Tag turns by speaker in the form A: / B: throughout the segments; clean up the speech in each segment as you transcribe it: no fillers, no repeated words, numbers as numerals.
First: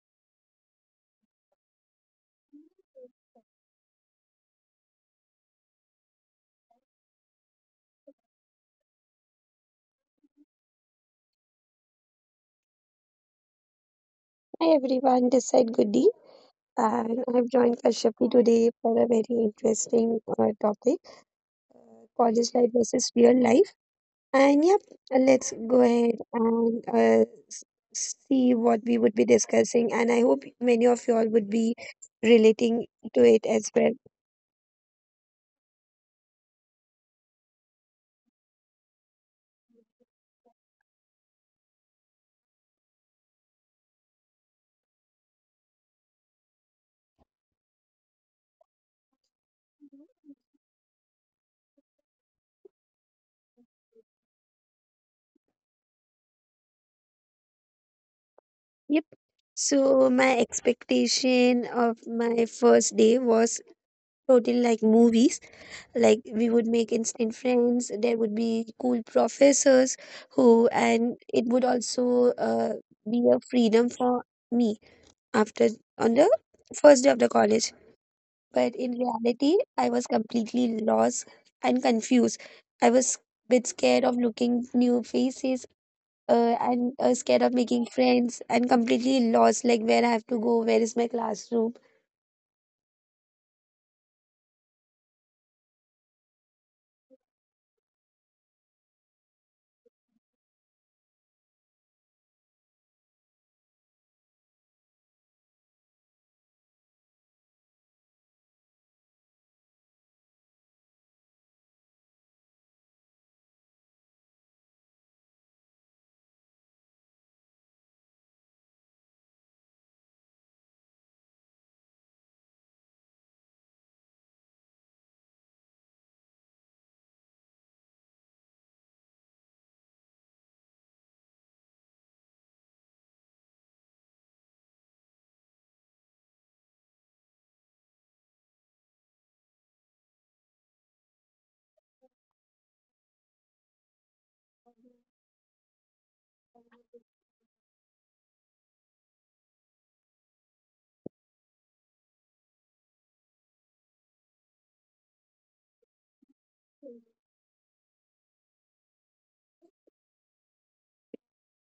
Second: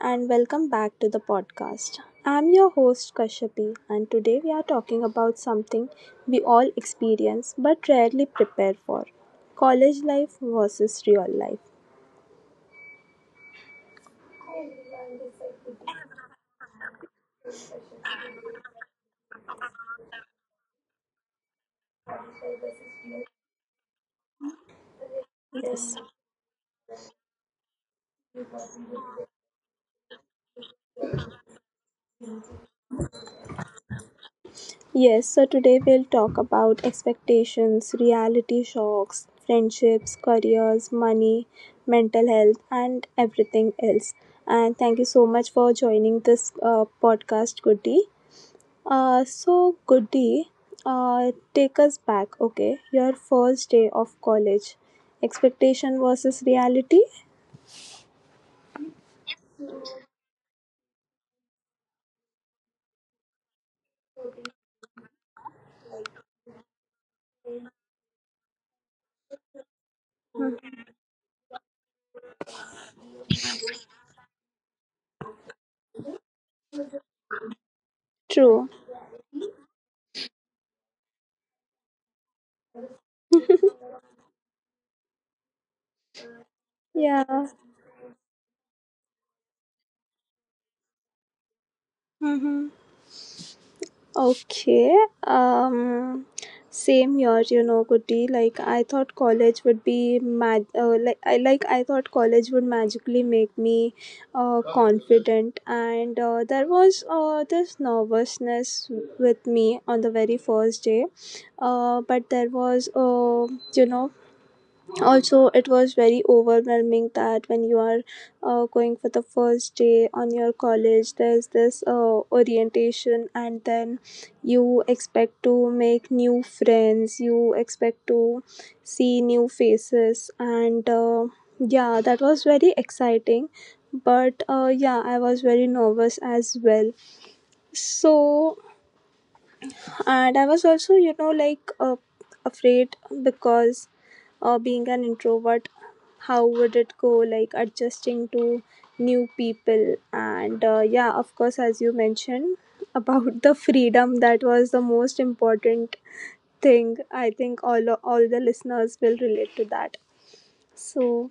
A: and welcome back to the podcast. I'm your host Kashyapi, and today we are talking about something we all experience but rarely prepare for: college life versus real life.
B: Hi everyone, this is Goody and I've joined Kashyapi today for a very interesting topic, college life versus real life. And yep, let's go ahead and see what we would be discussing. And I hope many of you all would be relating to it as well.
A: Yes, so today we'll talk about expectations, reality shocks, friendships, careers, money, mental health, and everything else. And thank you so much for joining this podcast, Goody. So Goody, take us back, okay? Your first day of college, expectation versus reality.
B: Yep. So my expectation of my first day was totally like movies. Like we would make instant friends. There would be cool professors who, and it would also be a freedom for me after on the first day of the college. But in
A: True.
B: reality, I was completely lost and confused. I was a bit scared of looking new faces and scared of
A: Yeah.
B: making friends and completely lost like where I have to go, where is my classroom.
A: Mm-hmm. Okay. Um, same here, you know, Kuti. Like I thought college would be mag. Like I thought college would magically make me confident, and there was this nervousness with me on the very first day, but there was, you know also, it was very overwhelming that when you are going for the first day on your college, there's this orientation, and then you expect to make new friends, you expect to see new faces, and yeah, that was very exciting, but yeah, I was very nervous as well. So, and I was also, afraid, because, being an introvert, how would it go, like adjusting to new people? And yeah, of course, as you mentioned about the freedom, that was the most important thing. I think all the listeners will relate to that. So,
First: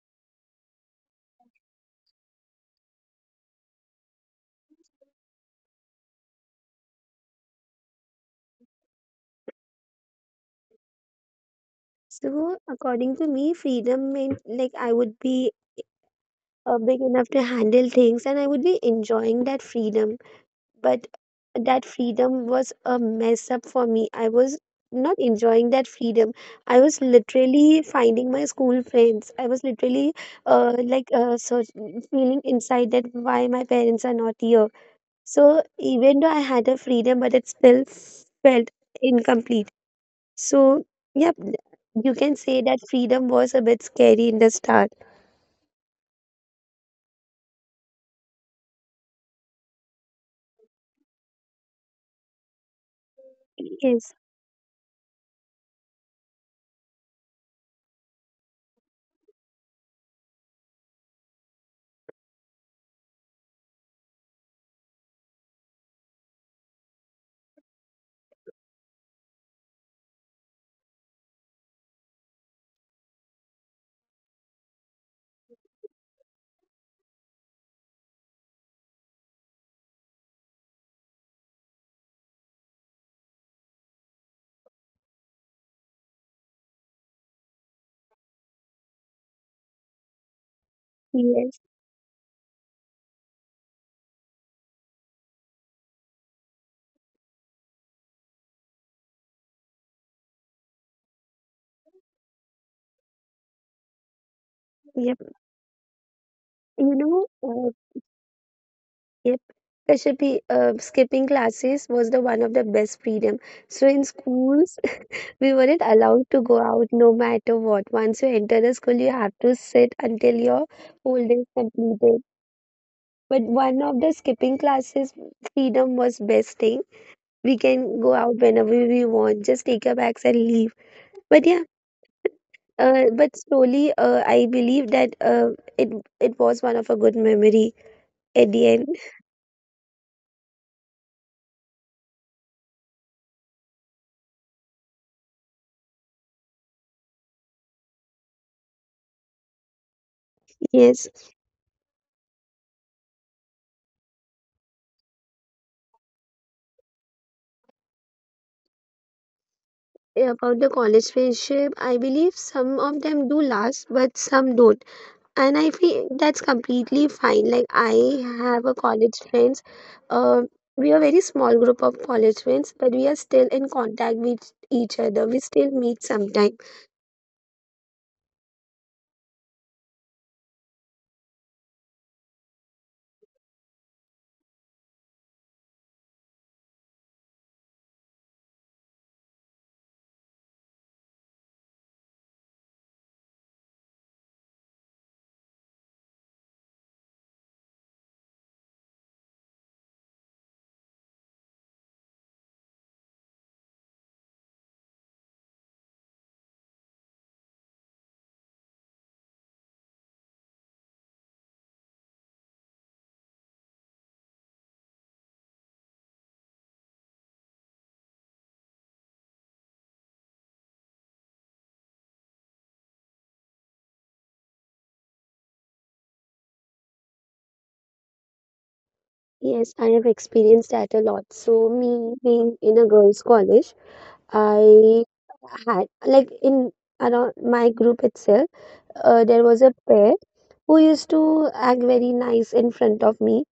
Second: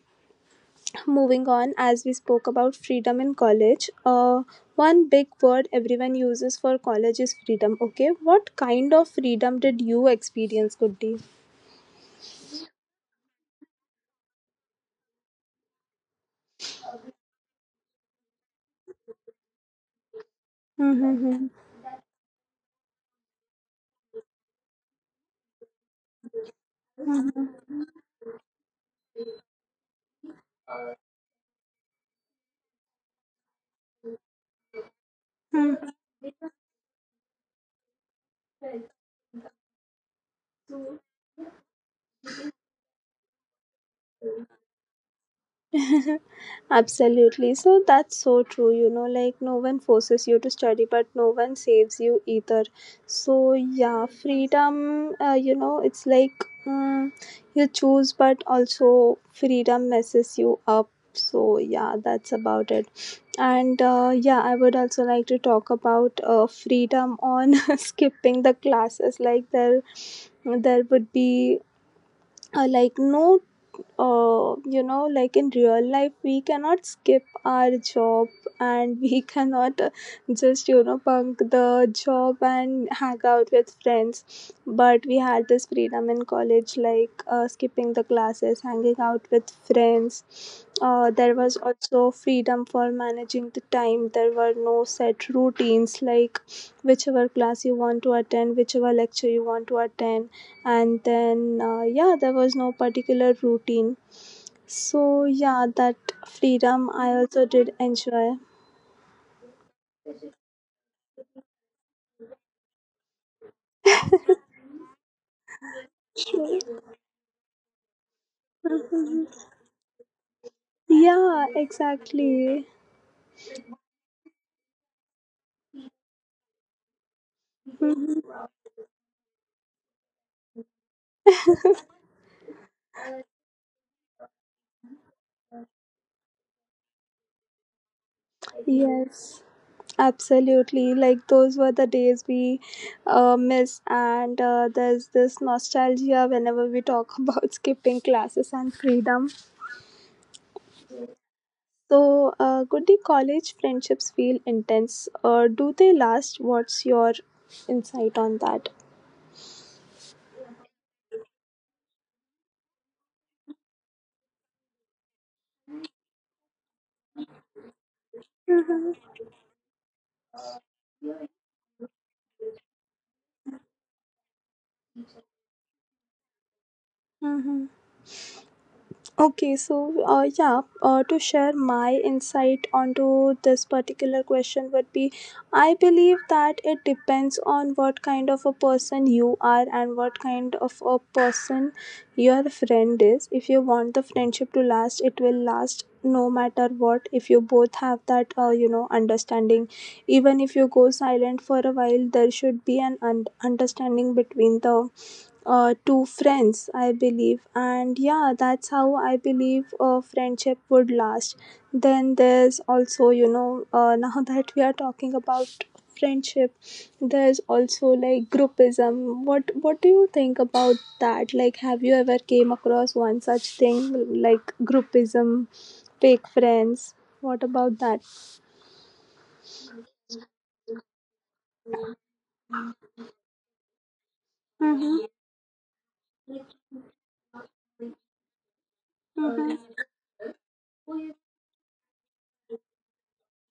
A: moving on, as we spoke about freedom in college, one big word everyone uses for college is freedom. Okay, what kind of freedom did you experience, good day
B: So, according to me, freedom meant like I would be big enough to handle things and I would be enjoying that freedom. But
A: mm-hmm.
B: that freedom was a mess up for me. I was not enjoying that freedom. I was literally finding my school friends. I was literally so feeling inside that why my parents are not here. So, even though I had a freedom, but it still felt incomplete. So, yep, you can say that freedom was a bit scary in the start.
A: Absolutely. So that's so true. You know, like no one forces you to study, but no one saves you either. So, yeah,
B: Yes.
A: freedom, it's like you choose, but also freedom messes you up. So, yeah, that's about it. And yeah, I would also like to talk about freedom on skipping the classes. Like, there would be like no, like in real life we cannot skip our job, and we cannot just, bunk the job and hang out with friends. But we had this freedom in college, like skipping the classes, hanging out with friends. There was
B: Yes,
A: also freedom for managing the time. There were no set routines, like whichever class you want to attend, whichever lecture you want to attend, and then yeah, there was no particular routine.
B: yep.
A: So yeah, that freedom
B: You
A: I
B: know,
A: also
B: uh,
A: did enjoy.
B: yep. Kashyap, skipping classes was the one of the best freedom. So in schools, we weren't allowed to go out no matter what. Once you enter the school, you have to sit until your whole day is
A: Yeah,
B: completed.
A: exactly.
B: But one of the skipping classes, freedom was best thing. We can go out whenever we want, just take your bags and leave. But yeah, but slowly, I believe that it it was one of a good memory at the end.
A: Yes, absolutely, like those were the days we miss, and there's this nostalgia whenever we talk about skipping classes and freedom.
B: Yes,
A: So could the college friendships feel intense, or do they last? What's your insight on that?
B: about the college friendship, I believe some of them do last, but some don't. And I feel that's completely fine. Like I have a college friends. Uh, we are very small group of college friends, but we are still in contact with each other. We still meet sometime.
A: Hmm. Okay, so yeah, to share my insight onto this particular question would be, I believe that it depends on what kind of a person you are and what kind of a person your friend is. If you want the friendship to last, it will last no matter what, if you both have that, understanding. Even if you go silent for a while, there should be an understanding between the to friends, I believe. And yeah, that's how I believe a friendship would last. Then there's also, you know, now that we are talking about friendship, there's also like groupism. What do you think about that? Like, have you ever came across one such thing, like groupism, fake friends? What about that?
B: Yes, I have experienced that a lot. So me being in a girls' college, I had like in around my group itself, there was a
A: Mhm.
B: pair who used to act very nice in front of me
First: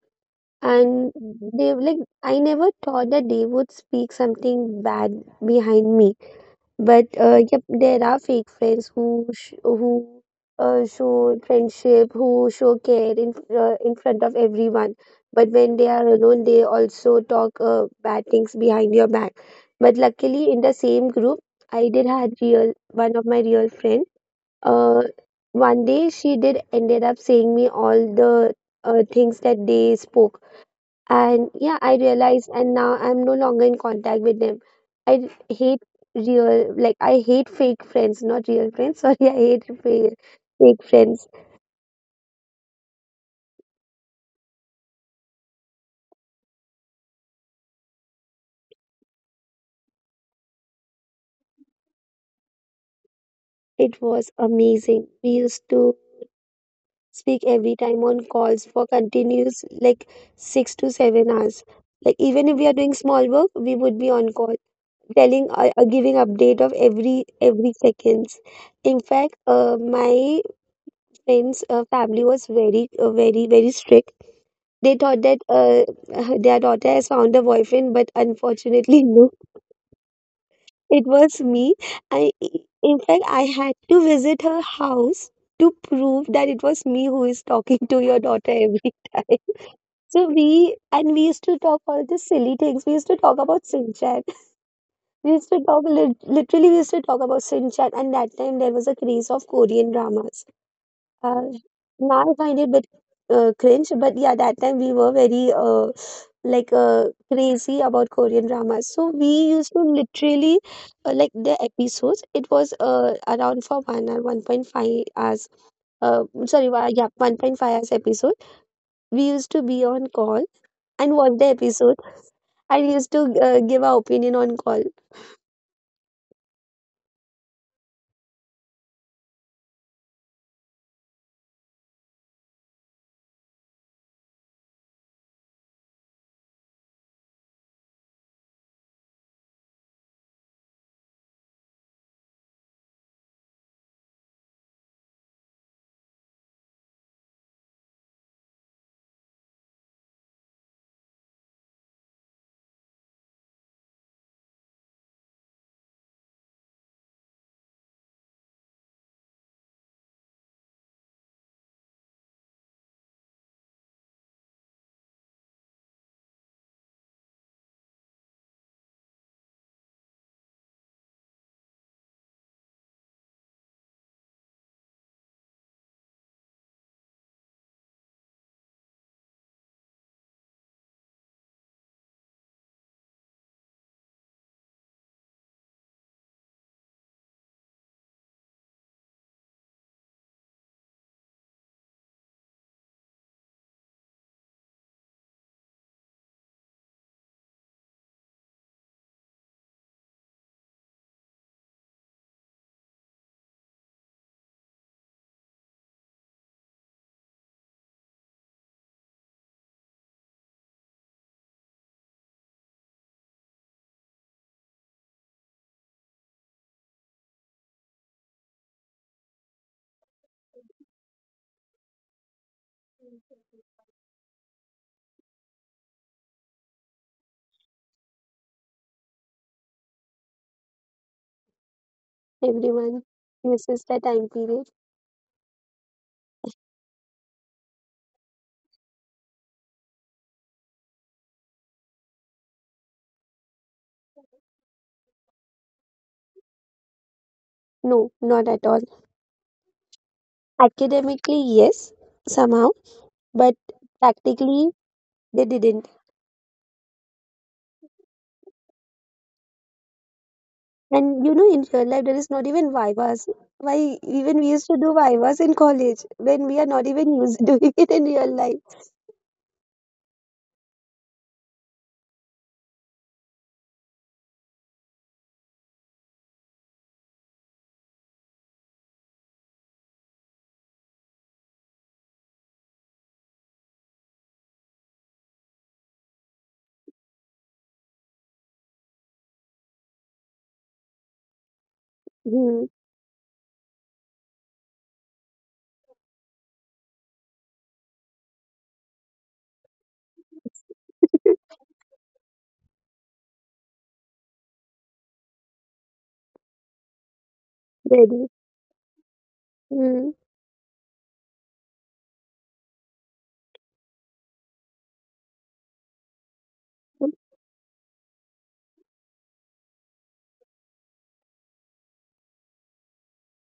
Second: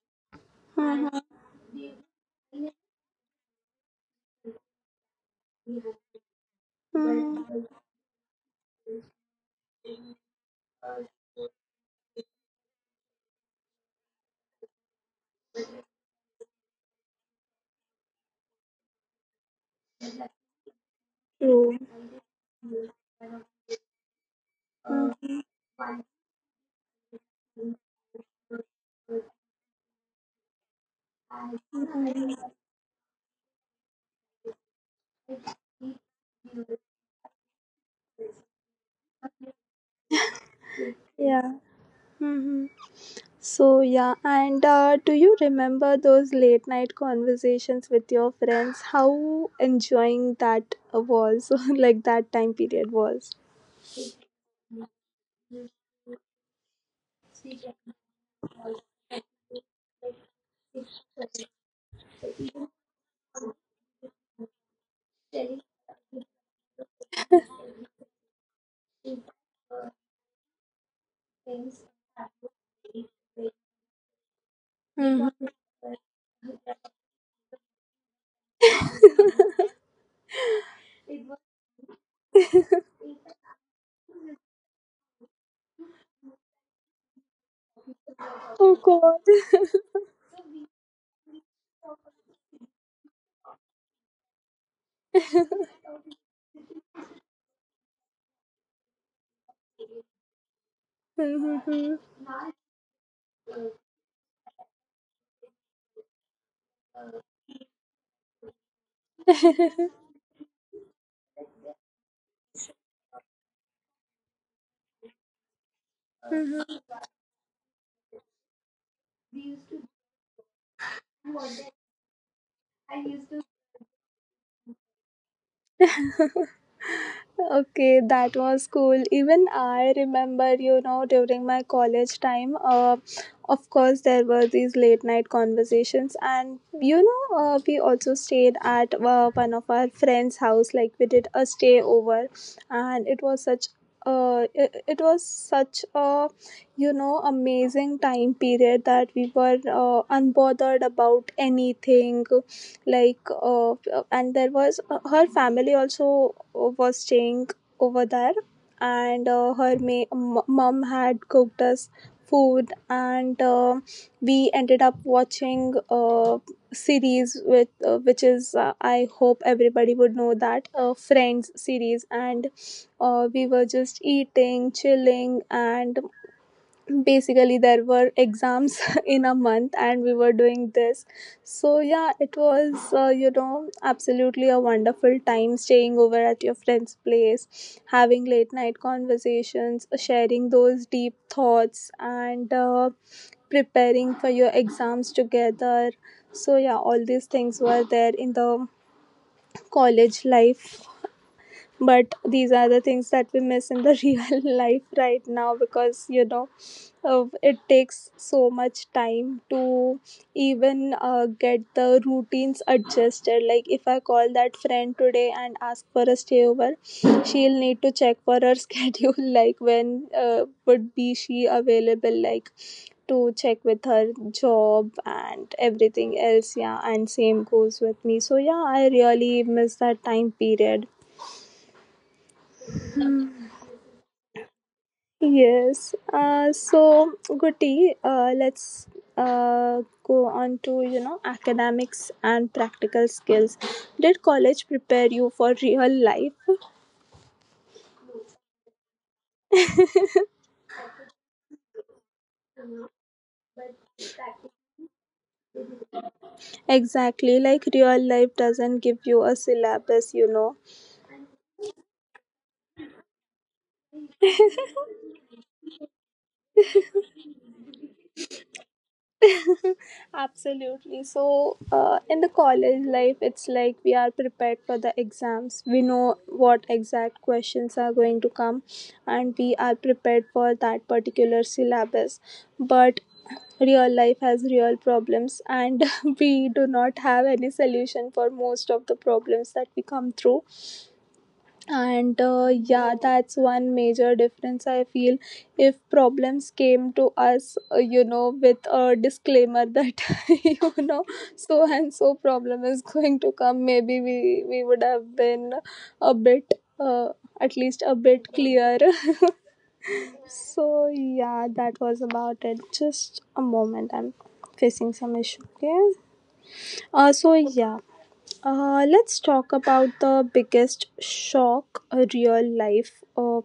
B: and
A: Mhm.
B: they like I never thought that they would speak something bad behind me, but
A: Mhm.
B: yep, there are fake friends who show friendship, who show care in front of everyone, but when they are alone they also talk bad things behind your back. But luckily in the same group
A: True.
B: I did had real one of my real friend. uh, one day she did ended up saying me all the things that they spoke. And yeah, I realized, and now I'm no longer in contact with them. I hate real, like, I hate fake friends, not real friends. Sorry, I hate fake, fake friends.
A: Yeah. Hmm. So yeah, and do you remember those late night conversations with your friends? How enjoying that was, like, that time period was.
B: It was amazing. We used to speak every time on calls for continuous, like, 6 to 7 hours. Like, even if we are doing small work, we would be on call, telling, giving update of every seconds. In fact, my friend's family was very, very, very strict. They thought that
A: Mhm.
B: their daughter has found a boyfriend, but unfortunately, no, it was me. I, in fact, I had to visit her house to prove that it was me who is talking to your daughter every
A: Oh
B: time. So we used to talk all the silly things. We used to talk about Sinchan. We used to talk literally. We used to talk about Sinchan, and that time there was a craze of Korean dramas. Uh,
A: God.
B: now I find it a bit cringe, but yeah, that time we were very like uh, crazy about Korean dramas. So we used to literally like the episodes. It was around for 1 or 1.5 hours. Yeah, 1.5 hours episode. We used to be on call and watch the episode. I used to give our opinion on call.
A: Okay, that was cool. Even I remember, you know, during my college time, of course, there were these late night conversations, and, you know, we also stayed at one of our friends' house. Like, we did a stay over, and it was such, it was such a, you know, amazing time period, that we were unbothered about anything. Like, and there was, her family also was staying over there, and her mom had cooked us food. And we ended up watching series with, which is, I hope everybody would know that, Friends series. And we were just eating, chilling, and basically there were exams in a month and we were doing this. So yeah, it was, you know, absolutely a wonderful time, staying over at your friend's place, having late night conversations, sharing those deep thoughts, and preparing for your exams together. So yeah, all these things were there in the college life, but these are the things that we miss in the real life right now, because, you know, it takes so much time to even get the routines adjusted. Like, if I call that friend today and ask for a stay over, she'll need to check for her schedule, like when would be she available, like, to check with her job and everything else. Yeah, and same goes with me. So yeah, I really miss that time period.
B: Everyone misses the time period.
A: Yes. So, Guti, let's go on to, you know, academics and practical skills. Did college prepare you for real life?
B: No, not at all. Academically, yes, somehow, but practically they didn't.
A: Exactly, like real life doesn't give you a syllabus, you know.
B: And you know, in real life, there is not even vivas. Why, even we used to do vivas in college when we are not even used doing it in real life.
A: Absolutely. So, in the college life, it's like we are prepared for the exams. We know what exact questions are going to come, and we are prepared for that particular syllabus. But real life has real problems, and we do not have any solution for most of the problems that we come through. And
B: Hmm.
A: yeah, that's one major difference I feel. If problems came to us, with a disclaimer, that you know, so and so problem is going to come, maybe we would have been a bit, uh, at least a
B: Very.
A: bit clear.
B: Hmm.
A: So yeah, that was about it. Just a moment, I'm facing some issue. Okay, so, yeah, let's talk about the biggest shock, real life. Uh,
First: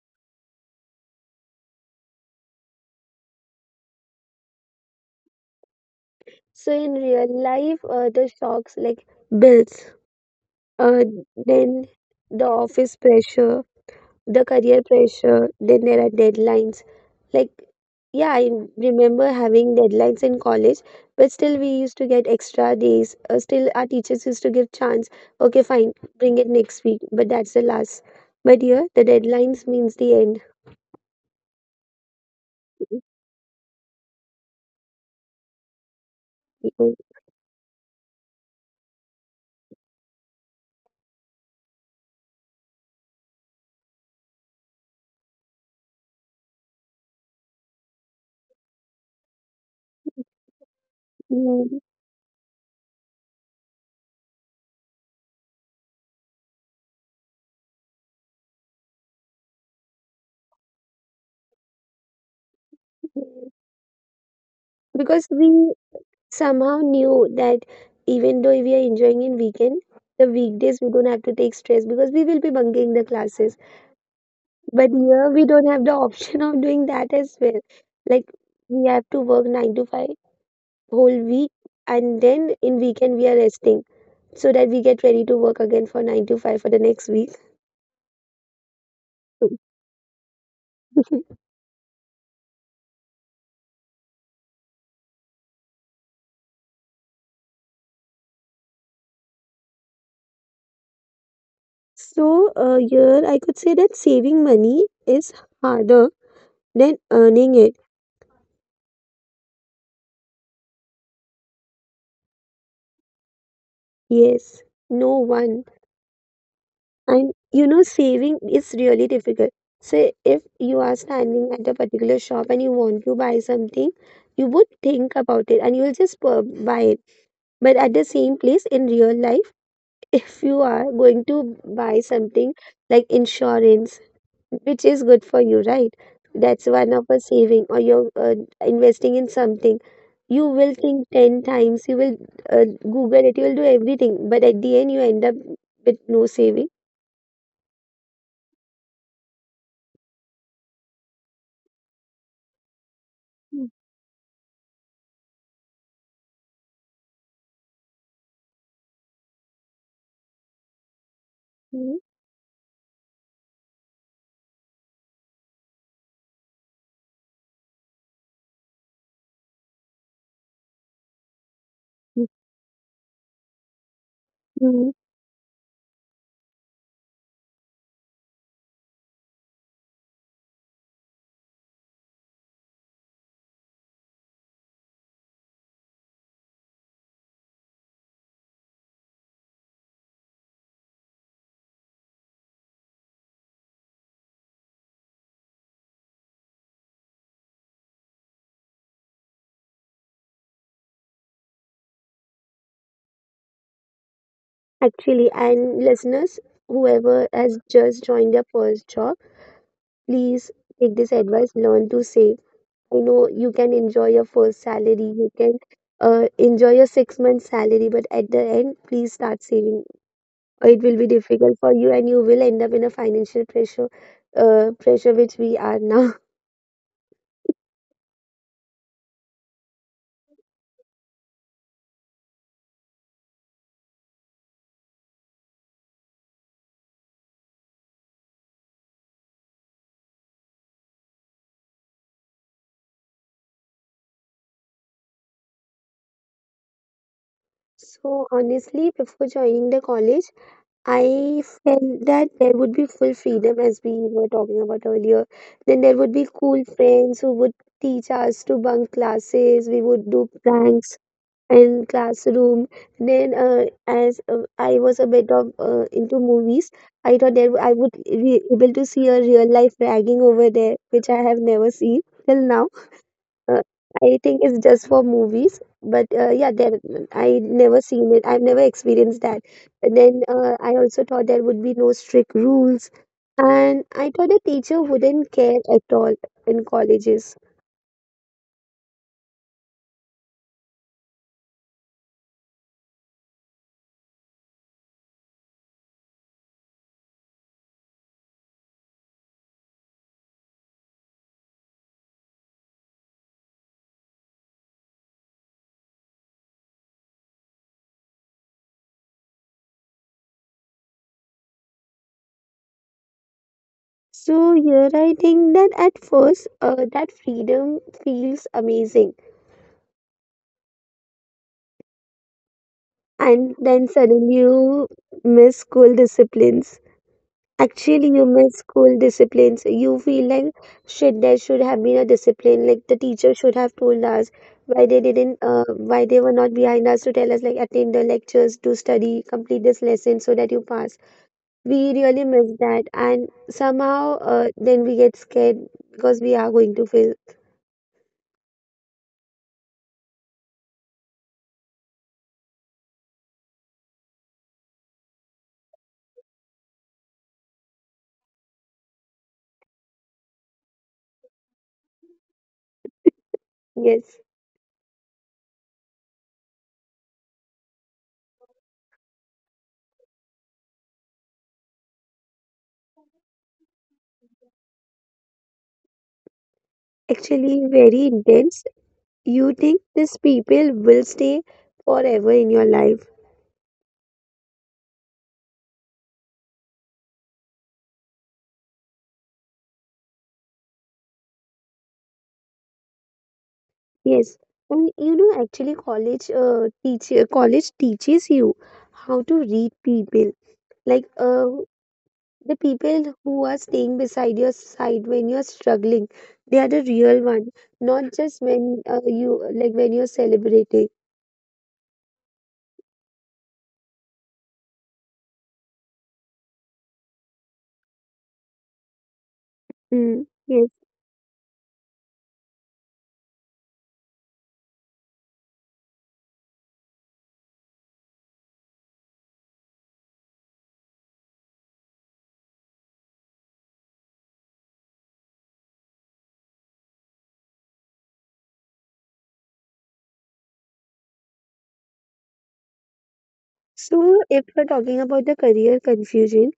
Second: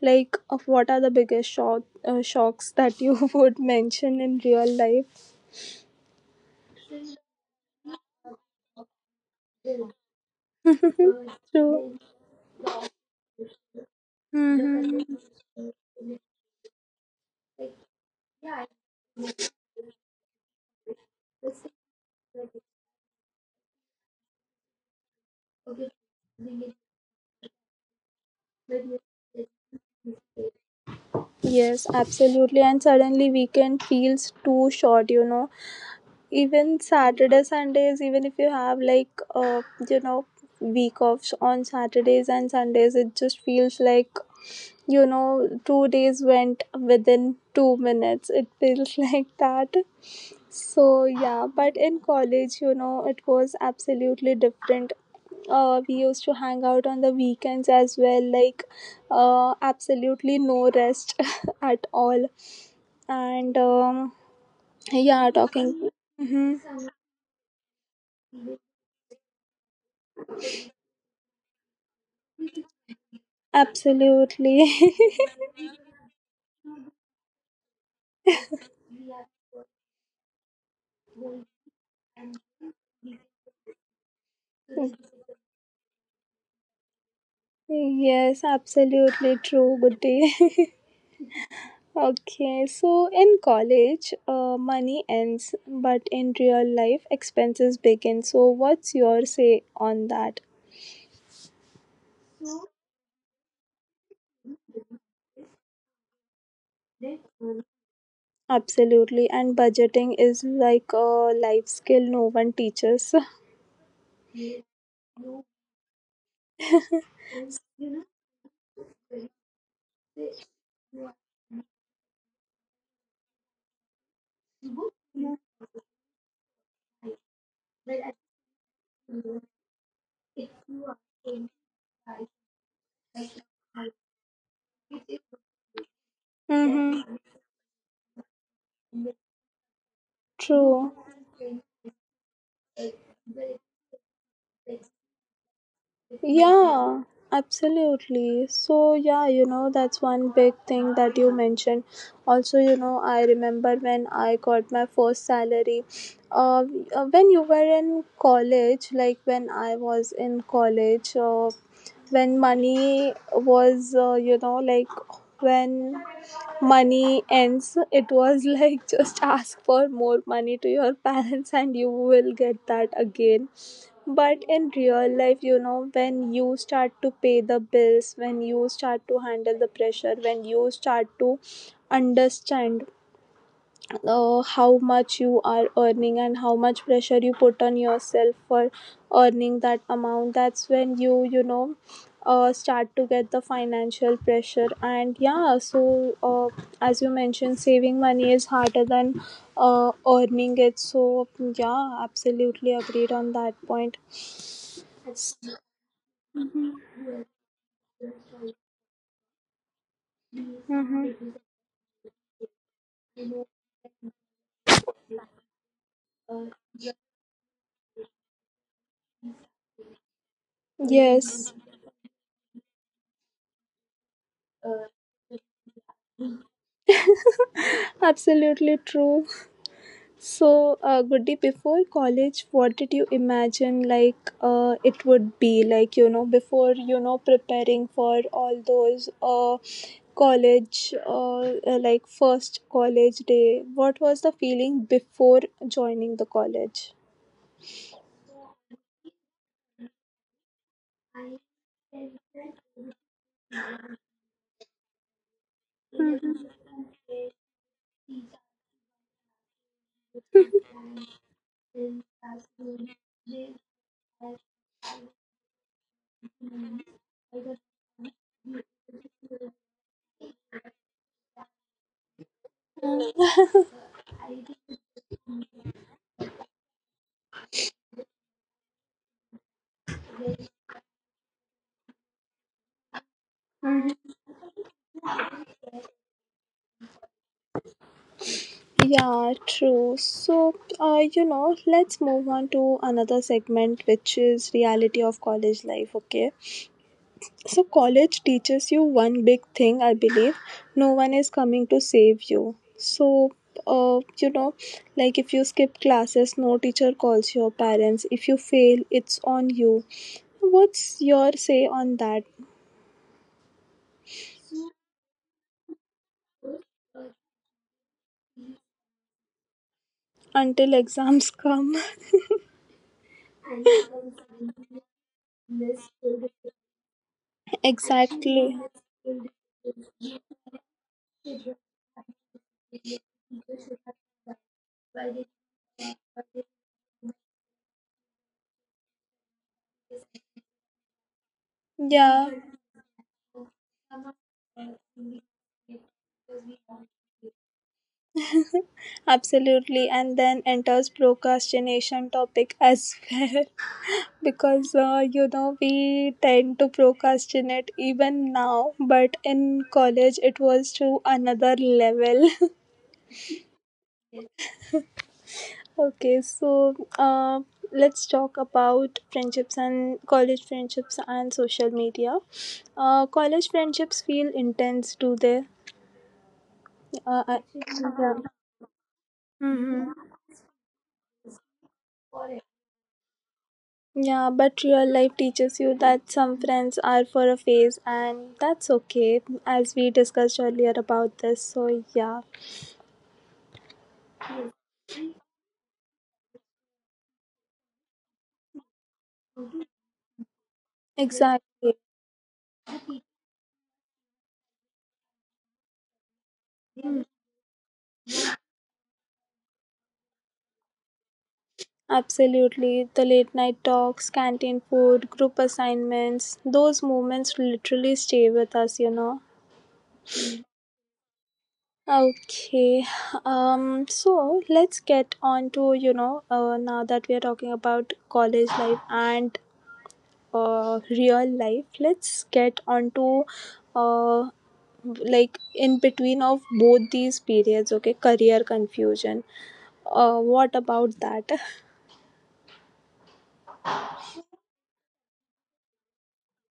A: like, uh, what are the biggest shock, shocks that you would mention in real life?
B: So in real life, the shocks like bills, uh, then
A: True.
B: the office pressure, the career
A: Mhm.
B: pressure, then there are deadlines. Like, yeah, I remember having deadlines in college, but still we used to get extra days. Still, our teachers used to give chance. Okay, fine, bring it next week, but that's the last. But here, the deadlines means the end.
A: Yes, absolutely. And suddenly, weekend feels too short, you know. Even Saturday, Sundays, even if you have, like, you know, week offs on Saturdays and Sundays, it just feels like, you know, 2 days went within 2 minutes. It feels like that. So, yeah, but
B: Mm.
A: in college, you know, it was absolutely different. We used to hang out on the weekends as well, like, absolutely no rest at all. And,
B: Because
A: yeah,
B: we
A: talking. Hmm.
B: somehow knew that even though we are enjoying in weekend, the weekdays we don't have to take stress because we will be bunking the classes.
A: Absolutely.
B: But here we don't have the option of doing that as well. Like we have to work nine to five whole week, and then in weekend we are resting so that we get ready to work again for nine to five for the next week.
A: Yes, absolutely true, Goody. Okay, so in college, money ends, but in real life, expenses begin. So, what's your say on that?
B: So here I could say that saving money is harder than earning it.
A: Absolutely, and budgeting is like a life skill no one teaches.
B: Yes, no one. And you know, saving is really difficult. Say, if you are standing at a particular shop and you want to buy something, you would think about it and buy it. But at the same place in real life, if you are going to buy something like insurance, which is good for you, right? That's one
A: Mm-hmm.
B: of a saving, or you're investing in something. You will
A: True.
B: think 10 times, you will Google it, you will do everything. But at the end, you end up with no saving.
A: Yeah, absolutely. So, yeah, you know, that's one big thing that you mentioned. Also, you know, I remember when I got my first salary. Uh, when you were in college, like when I was in college,
B: Mhm.
A: when money was, when money ends, it was like, just ask for more money to your parents and you will get that again. But in
B: Mm.
A: real life, you know, when you start to pay the bills, when you start to handle the pressure, when you start to understand how much you are earning and how much pressure you put on yourself for earning that amount, that's when you know, start to get the financial pressure. And yeah, so as you mentioned, saving money is harder than earning it. So, yeah, absolutely agreed on that point.
B: Actually, and listeners, whoever has just joined their first job, please take this
A: Mm-hmm.
B: advice, learn to save. I know you can enjoy your first salary, you can enjoy your 6 month salary, but at the end, please start saving. Or it will be
A: Yes,
B: difficult for you and you will end up in a financial pressure, pressure which we are now.
A: absolutely true. So, Goody, before college, what did you imagine like, it would be like? You know, before you know preparing for all those, college, like first college day. What was the feeling before joining the college?
B: So honestly, before joining the college, I felt that there would be full freedom as we were talking about earlier. Then there would be
A: Mhm.
B: cool friends who would teach us to bunk classes, we would do pranks in classroom. Then as I was a bit of into movies, I thought that I would be able to see a real life ragging over there, which I have never seen till now. uh, I think it's just for movies, but yeah, there I never seen it, I've never experienced that. And then I also thought there would be no strict rules, and I thought the teacher wouldn't care at all in colleges.
A: Yeah, true. So, let's move on to another segment, which is reality of college life. Okay. So, college teaches you one big thing, I believe. No one is coming to save you. So, uh, you know, like, if you skip classes, no teacher calls your parents. If you fail, it's on you. What's your say on that?
B: So here I think that at first that freedom feels amazing,
A: Until exams come.
B: and then suddenly you miss school disciplines. Actually you miss
A: Exactly.
B: school disciplines. You feel like shit, there should have been a discipline like the teacher should have told us why they didn't, why they were not behind us to tell us like attend the lectures, do study, complete this lesson so that you pass. We really
A: Yeah,
B: miss that, and somehow then we get scared because we are going to fail.
A: absolutely. And then enters procrastination topic as well. Because, you know, we tend to procrastinate even now, but in college it was to another level.
B: Yes.
A: Okay, so, let's talk about friendships and college friendships and social media. College friendships feel intense, do they, uh, I-
B: Actually very
A: yeah.
B: intense. You think
A: Hmm,
B: these people will stay forever in your life.
A: yeah, but real life teaches you that some friends are for a phase, and that's okay, as we discussed earlier about this. So, yeah,
B: Yes. And you know, actually, college teaches you how to read people. Like
A: exactly,
B: the people who are staying beside your side when you're struggling, they are the real one, not just when you like when you're celebrating.
A: absolutely. The late night talks, canteen food, group assignments, those moments literally stay with us.
B: Mm, yes.
A: Okay, so let's get on to now that we are talking about college life and real life, let's get on to uh, like in between of both these periods, okay, career confusion. What about that?
B: So, if we're talking about the career confusion,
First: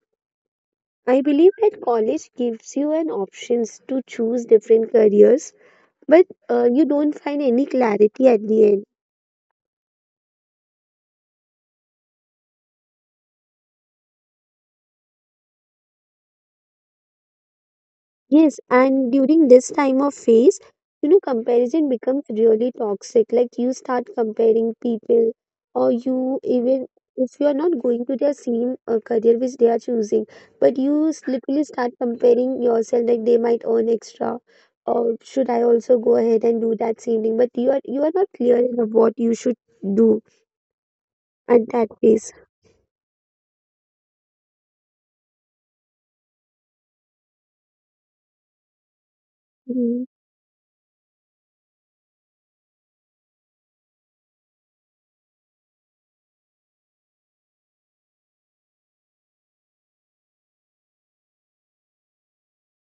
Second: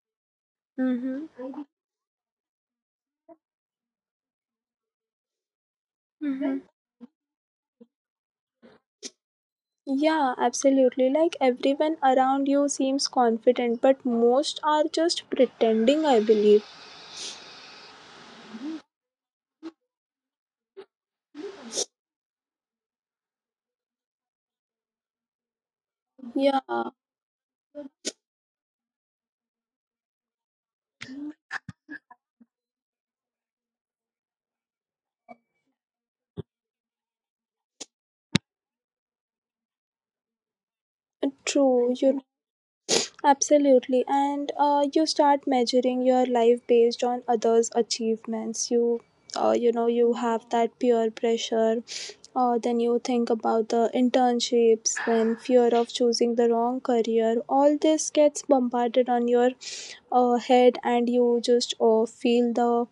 B: I believe that college gives you an options to choose different careers, but
A: Mm-hmm.
B: you don't find any clarity at the end.
A: Yeah, absolutely. Like everyone around you seems confident, but most are just pretending, I believe.
B: Yes, and during this time of phase, you know, comparison becomes really toxic. Like you start comparing people, or you
A: Yeah,
B: even if you are not going to their same career which they are choosing, but literally start comparing yourself like they might earn extra. Or should I also go ahead and do that same thing? But you are not clear enough what you should do at that
A: true. You
B: pace.
A: absolutely. And you start measuring your life based on others' achievements. You
B: Mm.
A: you have that peer pressure. Then you think about the internships, then fear of choosing the wrong career. All this gets bombarded on your head, and you just feel the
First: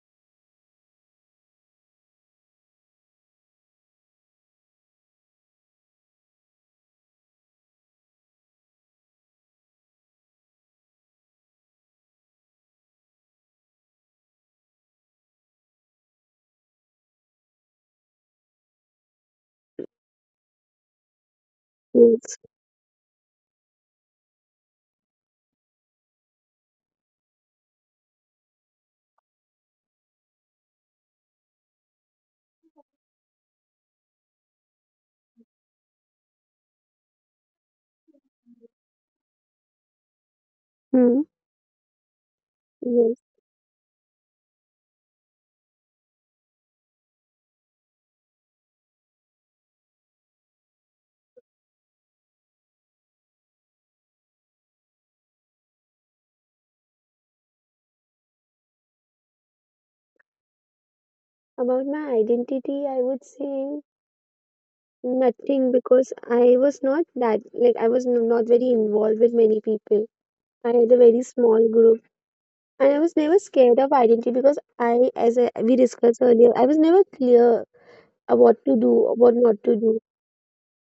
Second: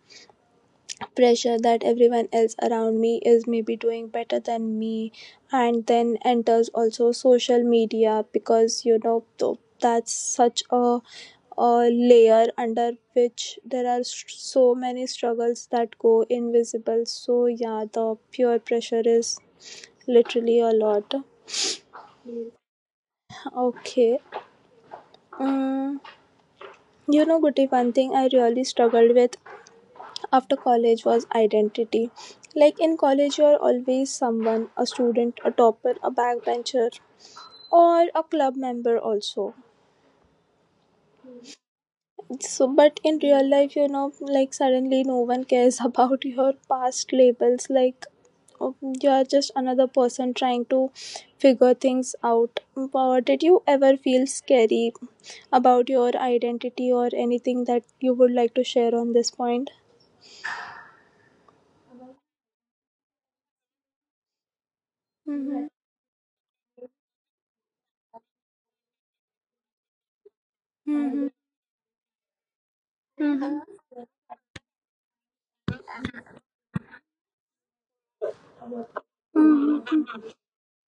A: pressure that everyone else around me is maybe doing better than me, and then enters also social media because that's such a layer under which there are so many struggles that go invisible. So yeah, the peer pressure is literally a lot.
B: Yes.
A: Okay, um, you know, Goody, one thing I really struggled with after college was identity. Like in college, you're always someone, a student, a topper, a backbencher, or a club member, also.
B: Mm.
A: So, but
B: Yes.
A: in real life, you know, like suddenly no one cares about your past labels. Like you are just another person trying to figure things out. But did you ever feel scary about your identity or anything that you would like to share on this point?
B: About my identity, I would say
A: Mm-hmm.
B: nothing because I was not that, like, not very involved with many people. I had a very small group and I was never scared of identity because we discussed earlier, I was never clear what to do or what not to do.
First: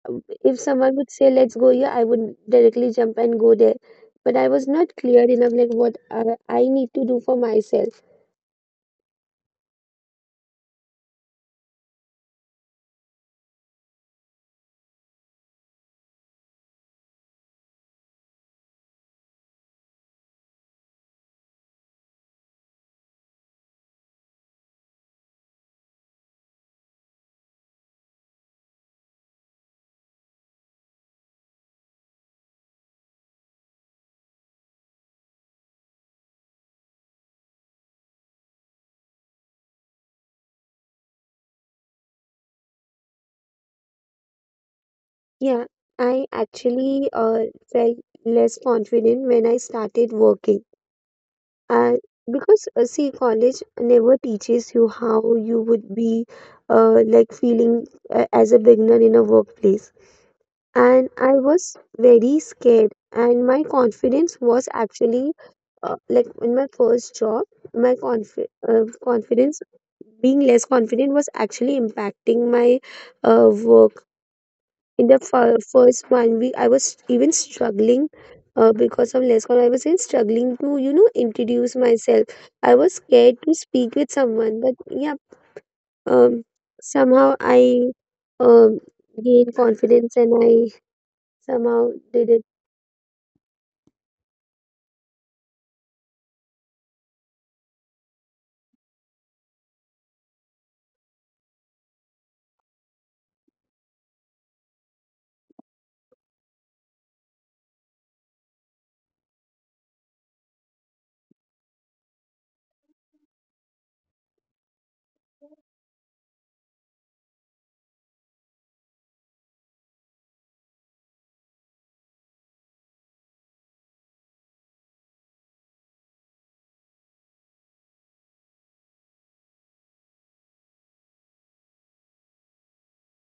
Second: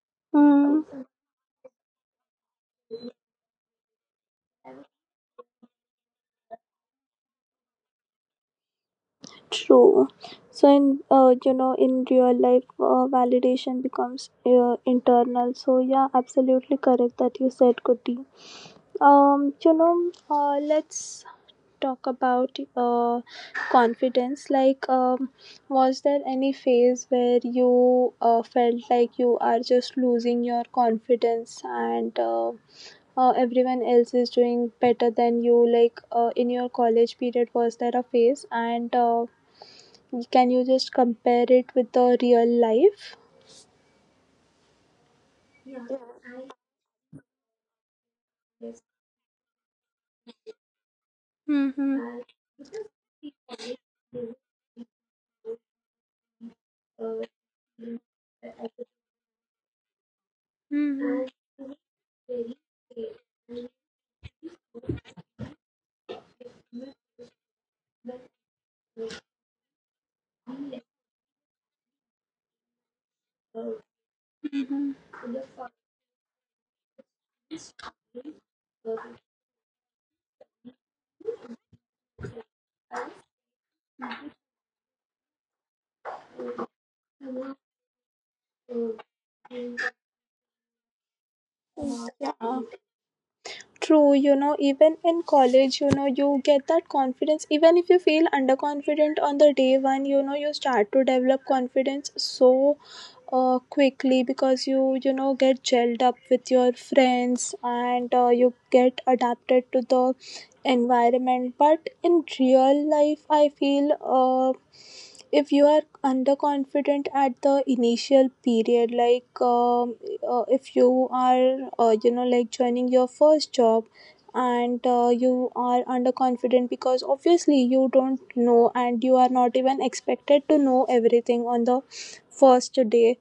B: If someone
A: Mm-hmm.
B: would say, let's go here, I would directly jump and go there. But I was not clear enough, like, I need to do for myself.
A: True. So in in real life, validation becomes internal. So yeah, absolutely correct that you said, Kuti. Let's talk about confidence. Like, was there any phase where you felt like you are just losing your confidence and everyone else is doing better than you? Like, in your college period, was there a phase, and can you just compare it with the real life?
B: Yeah, I actually felt less confident when I started working. Uh,
A: Mm-hmm.
B: because See, college never teaches you how you would be like feeling as a beginner in a workplace. And I was very scared, and my confidence was actually like in my first job, my confi confidence being less confident was actually impacting my work in the first one week. I was even struggling because of less call. I was in struggling to introduce myself. I was scared to speak with someone, but yeah, um, somehow I um, gained confidence and I somehow did
A: Yeah,
B: it.
A: true. You know, even in college, you know, you get that confidence. Even if you feel underconfident on the day one, you know, you start to develop confidence so quickly because you get gelled up with your friends and you get adapted to the environment. But in real life, I feel if you are underconfident at the initial period, like if you are like joining your first job and you are underconfident because obviously you don't know and you are not even expected to know everything on the first day.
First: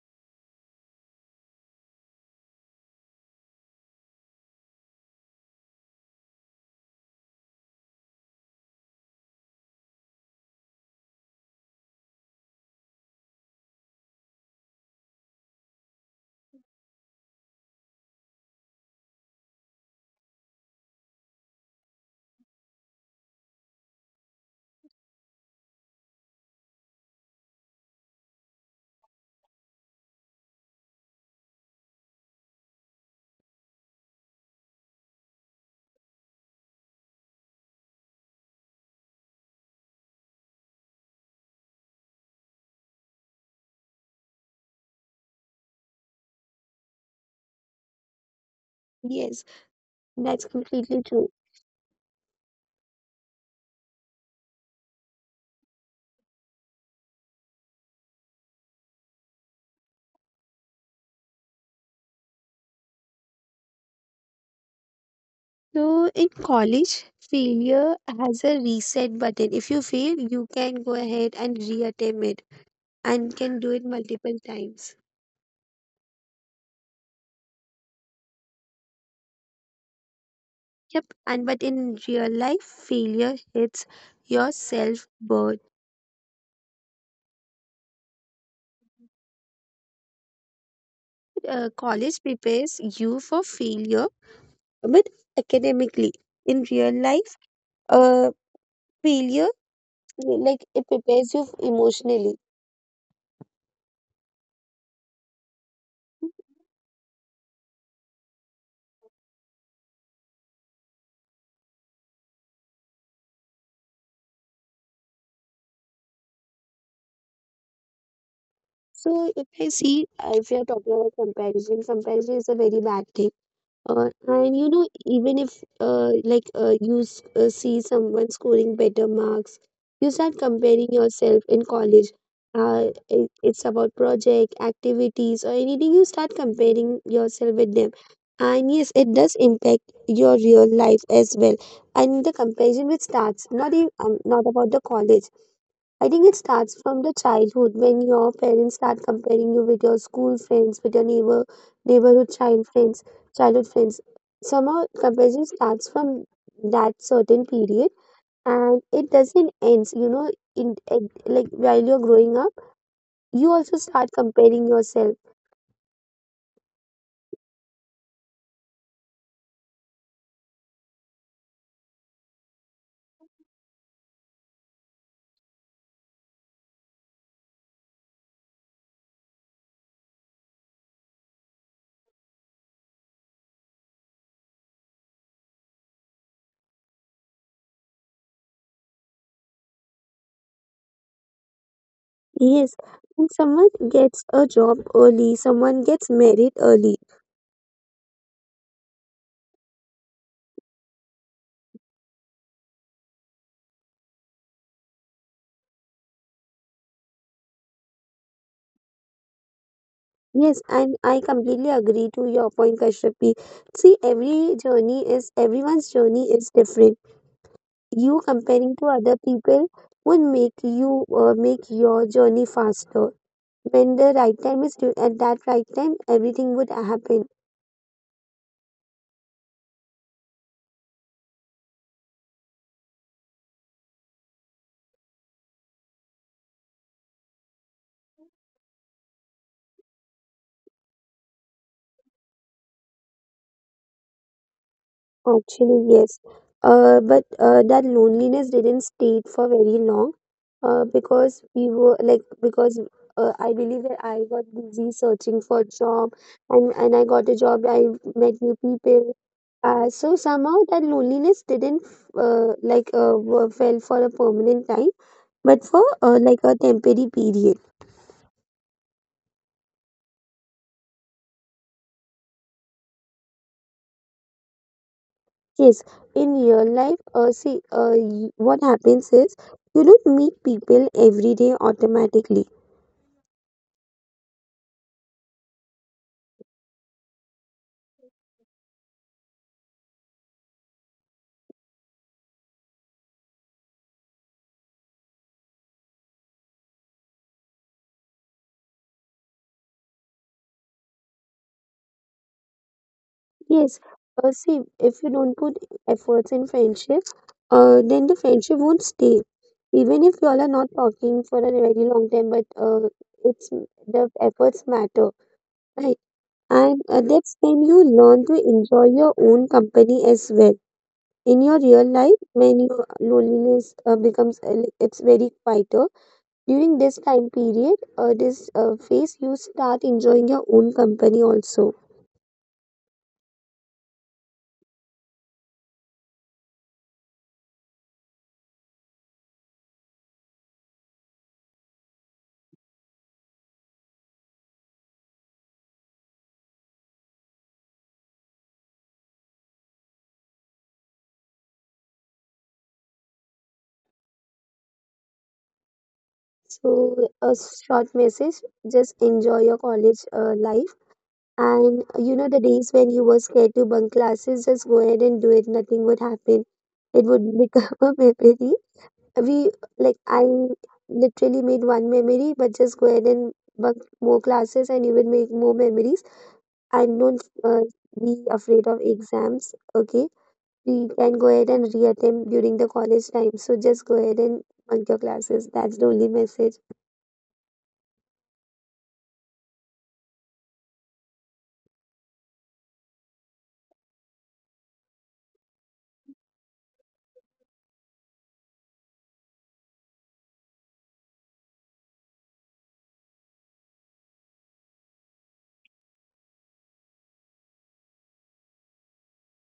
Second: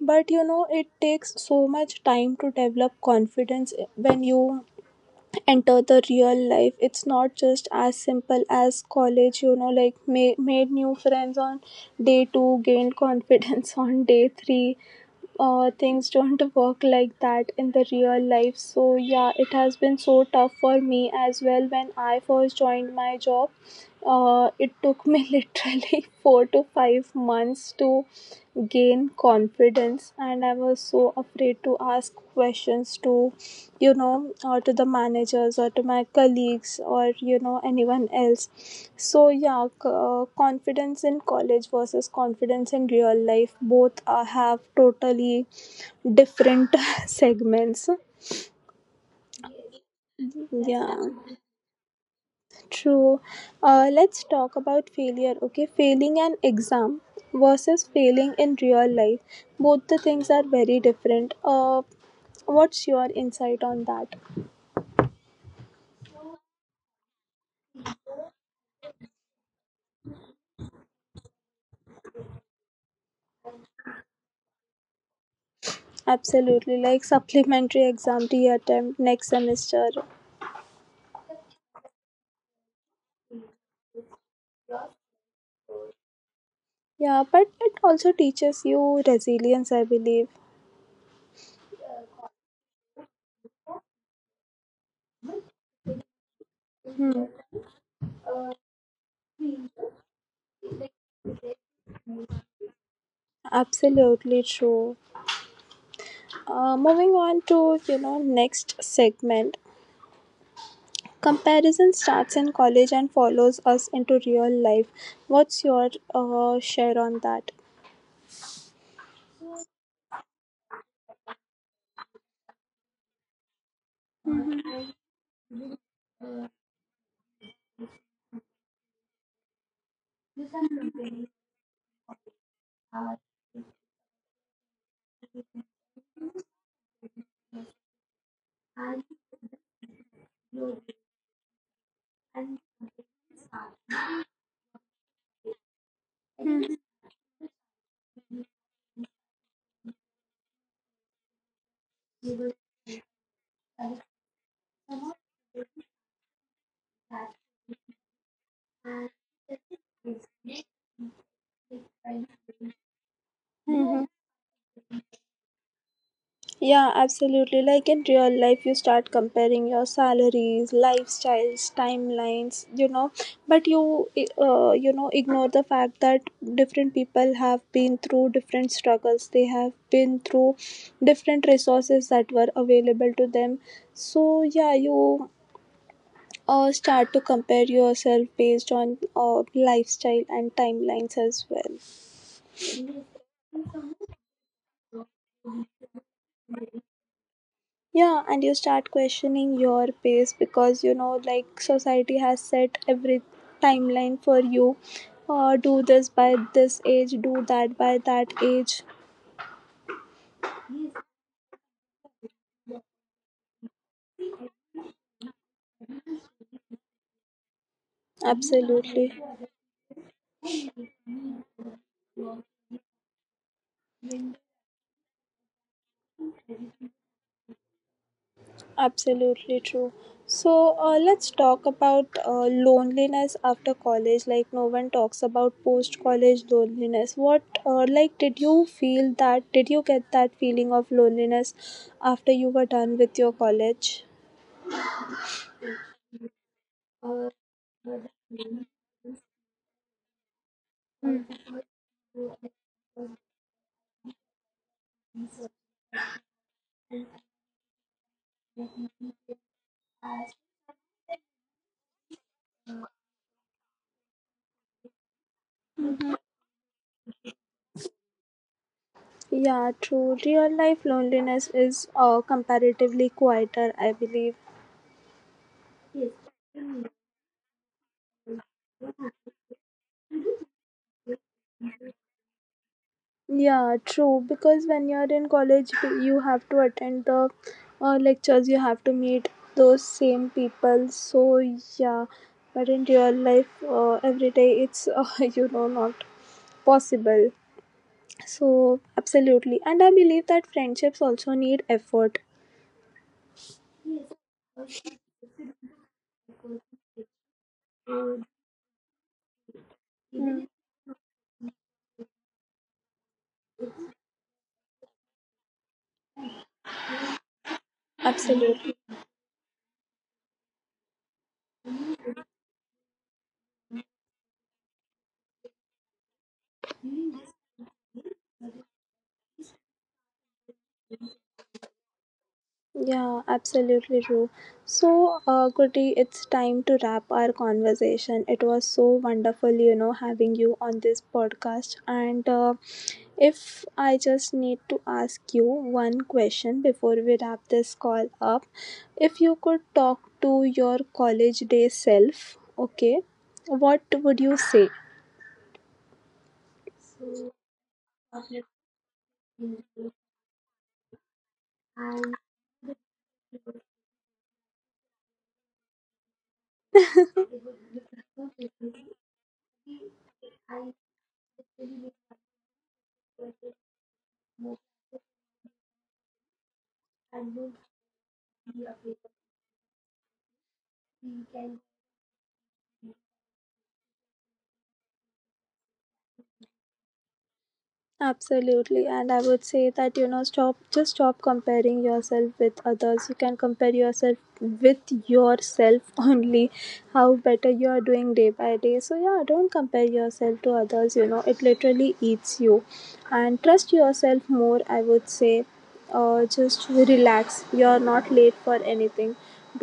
A: But you know, it takes so much time to develop confidence when you enter the real life. It's not just as simple as college, you know, like made new friends on day 2, gained confidence on day 3. Things don't work like that in the real life. So yeah, it has been so tough for me as well when I first joined my job. It took me literally 4 to 5 months to gain confidence, and I was so afraid to ask questions to you know, or to the managers or to my colleagues or you know anyone else. So yeah, confidence in college versus confidence in real life both have totally different segments.
B: Yes, that's
A: Yeah,
B: completely true.
A: true. Let's talk about failure. Okay, failing an exam versus failing in real life, both the things are very different. What's your insight on that?
B: So in college, failure has a reset button. If you fail, you can go ahead and reattempt it and can do it multiple times.
A: Absolutely, like supplementary exam to your attempt next semester.
B: Yep, and but in real life, failure hits your self worth.
A: Yeah, but it also teaches you resilience, I believe.
B: College prepares you for failure, but academically, in real life, uh, failure, like, it prepares you emotionally.
A: Absolutely true. Moving on to you know next segment. Comparison starts in college and follows us into real life. What's your share on that?
B: So if I see, if we are talking about comparison, comparison is a very bad thing. And you know, even if see someone scoring better marks, you start comparing yourself in college. It's about project activities or anything. You start comparing yourself with them, and yes, it does impact your real life as well. And the comparison which starts not even not about the college. I think it starts from the childhood when your parents start comparing you with your school friends, with your neighbor, neighborhood child friends, childhood friends. Somehow comparison starts from that certain period and it doesn't end. You know, in like while you're growing up, you also start
A: Mhm.
B: comparing yourself.
A: Yeah, absolutely. Like in real life, you start comparing your salaries, lifestyles, timelines, you know, but you ignore the fact that different people have been through different struggles, they have been through different resources that were available to them. So, yeah, you start to compare yourself based on lifestyle and timelines as well.
B: Yes, and someone gets a job early, someone gets married early.
A: Yeah, and you start questioning your pace because you know, like, society has set every timeline for you. Do this by this age, do that by that age.
B: Yes, and I completely agree to your point, Kashyapi. See, everyone's journey is different. You comparing to
A: Absolutely,
B: other people would make you make your journey faster. When the right time is due, at that right time, everything would happen.
A: absolutely true. So, let's talk about loneliness after college. Like, no one talks about post college loneliness. What, like, did you feel that? Did you get that feeling of loneliness after you were done with your college?
B: Actually, yes. But That loneliness didn't stay for very long because we were like, because I believe that I got busy searching for a job, and I got a job, I met new people. So somehow that loneliness didn't fell for a permanent time, but for like a temporary period.
A: Yeah, true. Real life loneliness is comparatively quieter, I believe.
B: Yes, in real life, what happens is you don't meet people every day automatically.
A: Yeah, true. Because when you're in college, you have to attend the lectures, you have to meet those same people. So, yeah. But in real life, every day it's, you know, not possible. So, absolutely. And I believe that friendships also need effort.
B: Yes, see, if you don't put efforts in friendship, then the friendship won't stay. Even if y'all
A: Mm,
B: are not talking for a very long time, but it's the efforts matter, right? And that's when you learn to
A: absolutely.
B: enjoy your own company as well. In your real life, when your loneliness becomes like, it's very quieter during this time period, this phase, you start enjoying your own company also.
A: Yeah, absolutely true. So, Kuti, it's time to wrap our conversation. It was so wonderful, you know, having you on this podcast. And if I just need to ask you one question before we wrap this call up, if you could talk to your college day self, okay, what would you say?
B: So, a short message, just enjoy your college life. And you know, the days when you were scared to bunk classes, just go ahead and do it. Nothing would happen. It would become a memory. We I literally made one memory, but just go ahead and bunk more classes and you will make more memories. And don't be afraid of exams. Okay, we can go ahead and reattempt during the college time. So, just go ahead and bunk your classes. That's the only message.
A: Absolutely, and I would say that you know, stop, just stop comparing yourself with others. You can compare yourself with yourself only, how better you are doing day by day. So, yeah, don't compare yourself to others, you know, it literally eats you. And trust yourself more, I would say. Just relax, you're not late for anything.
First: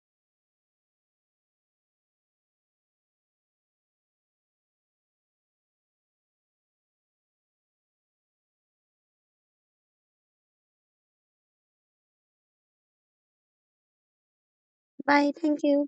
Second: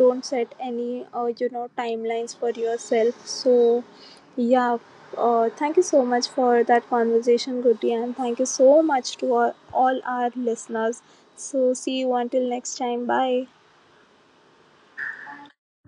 A: Don't set any, you know, timelines for yourself. So, yeah, thank you so much for that conversation, Goody, and thank you so much to all our listeners. So, see you until next time. Bye.
B: Bye. Thank you.